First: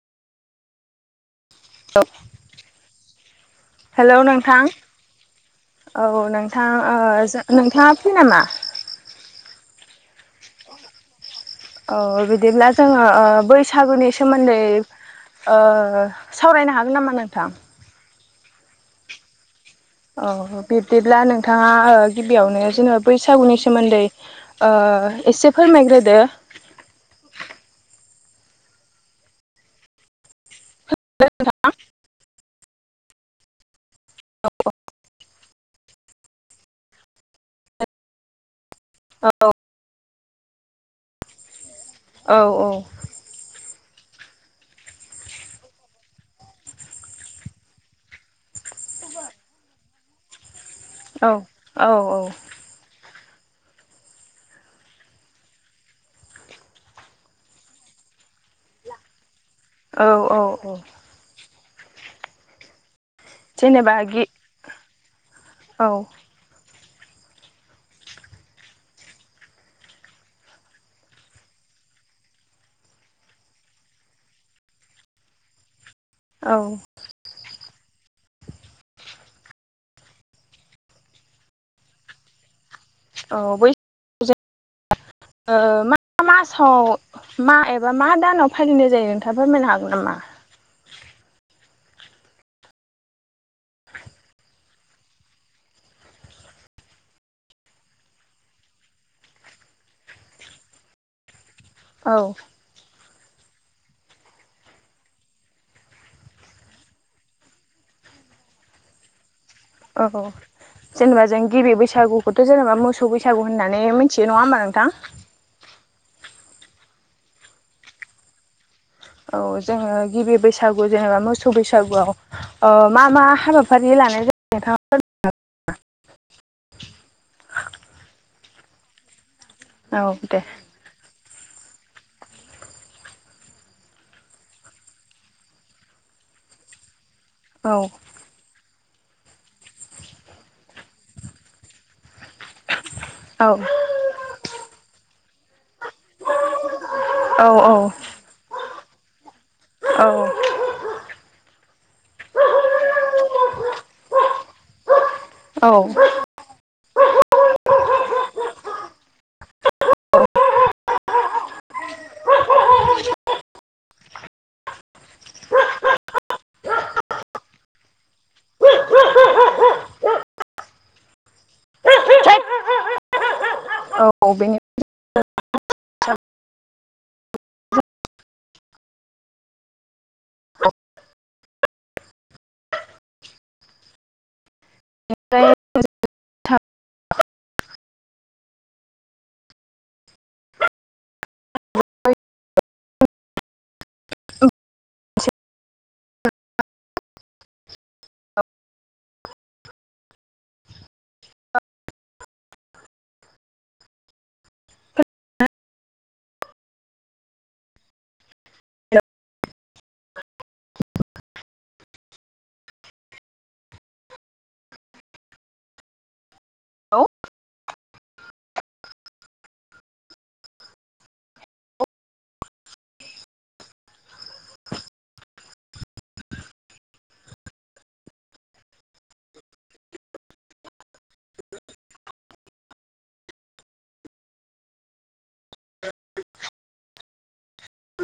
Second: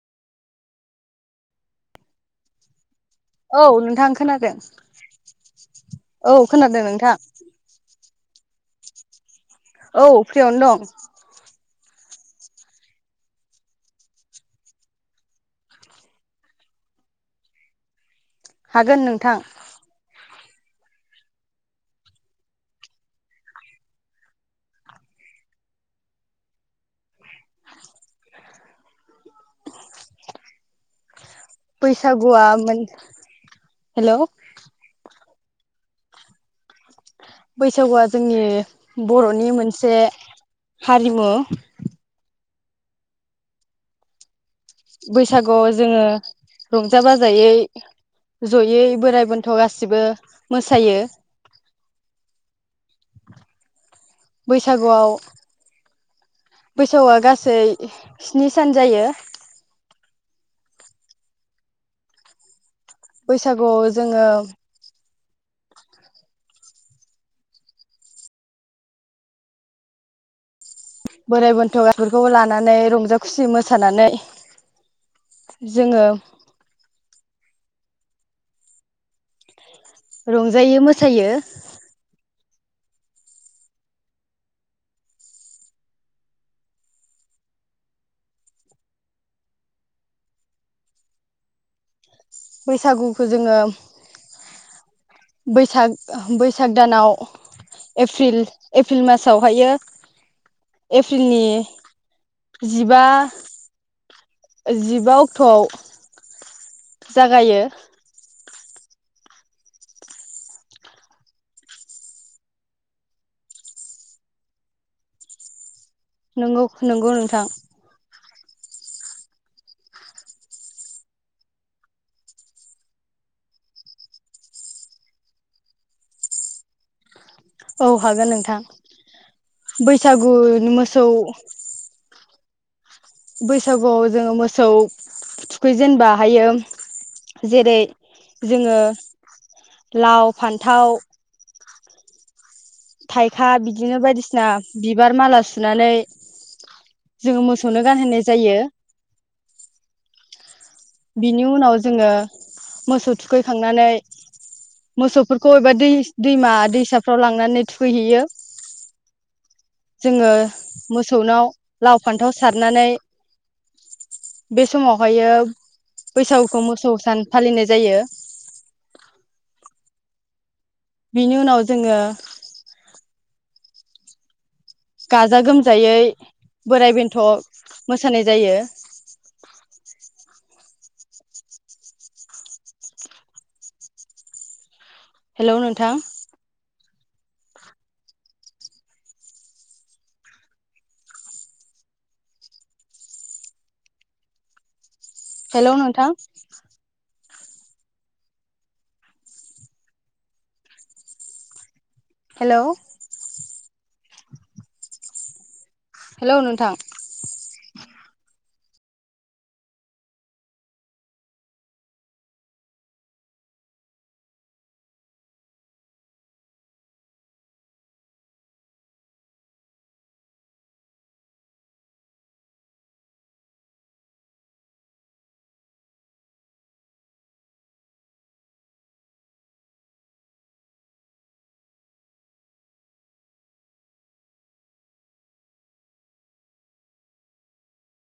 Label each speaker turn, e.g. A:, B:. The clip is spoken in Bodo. A: [unintelligible]
B: औ
A: हेलौ
B: खोनादों
A: नोंथां औ नोंथां नोंथाङा फ्रि नामा?
B: औ फ्रियावनो दं।
A: औ बिदिब्ला जोङो औ बैसागुनि सोमोन्दै ओ सावरायनो हागोन नामा नोंथां?
B: हागोन नोंथां।
A: औ बिब्दिब्ला नोंथाङा गिबियावनो जोङो बैसागुनि सोमोन्दै ओ एसे फोरमायग्रोदो। [unintelligible]
B: बैसागुआमोन हेल'
A: औ
B: बैसागुआ जोंनि बर'नि मोनसे हारिमु।
A: औ औ
B: बैसागुआव जोङो रंजा-बाजायै जयै बोराइ-बेन्थ' गासिबो मोसायो।
A: औ औ औ
B: बैसागुआव बैसागुआ गासै स्नि सान जायो।
A: औ औ औ
B: बैसागुआव
A: जेनेबा गि
B: जोङो।
A: औ
B: बोराइ बोनथ'फोरखौ लानानै रंजा खुसि मोसानानै जोङो
A: औ
B: रंजायो-मोसायो।
A: औ बै ओ मा मासाव मा एबा मा दानाव फालिनाय जायो नोंथाङा फोरमायनो हागोन नामा?
B: बैसागुखौ जोङो बैसाग बैसाग दानाव एप्रिल एप्रिल मासावहायो एप्रिलनि
A: औ
B: जिबा जिबा अक्ट'आव जागायो।
A: औ जेनेबा जों गिबि बैसागुखौथ' जेनेबा मोसौ बैसागु होननानै मिथियो नङा होमबा नोंथां।
B: नंगौ नंगौ नोंथां।
A: औ जोङो गिबि बैसागु जेनेबा मोसौ बैसागुआव ओ मा मा हाबाफारि लानाय जायो? नोंथांआ [unintelligible]
B: औ हागोन नोंथां।
A: औ
B: बैसागु
A: दे
B: मोसौ बैसागुआव जोङो मोसौ थुखै जेनेबा हायो
A: औ
B: जेरै जोङो लाव-फान्थाव
A: औ
B: थाइखा बिदिनो बायदिसिना बिबार माला सुनानै जोङो मोसौनो गानहोनाय जायो।
A: औ
B: बिनि उनाव जोङो मोसौ थुखैखांनानै मोसौ बेफोरखौ
A: औ
B: एबा दै दैमा-दैसाफ्राव लांनानै थुखैहैयो। जोङो मोसौनाव लाव-फान्थाव सारनानै बे समावहायो बैसागुखौ मोसौ सान फालिनाय जायो। बिनि उनाव जोङो
A: औ बे-
B: गाजा-गोमजायै बोराय-बेन्थ' मोसानाय जायो। हेल' नोंथां। हेल' नोंथां हेल' हेल' नोंथां।
A: हेलौ [inaudible] औ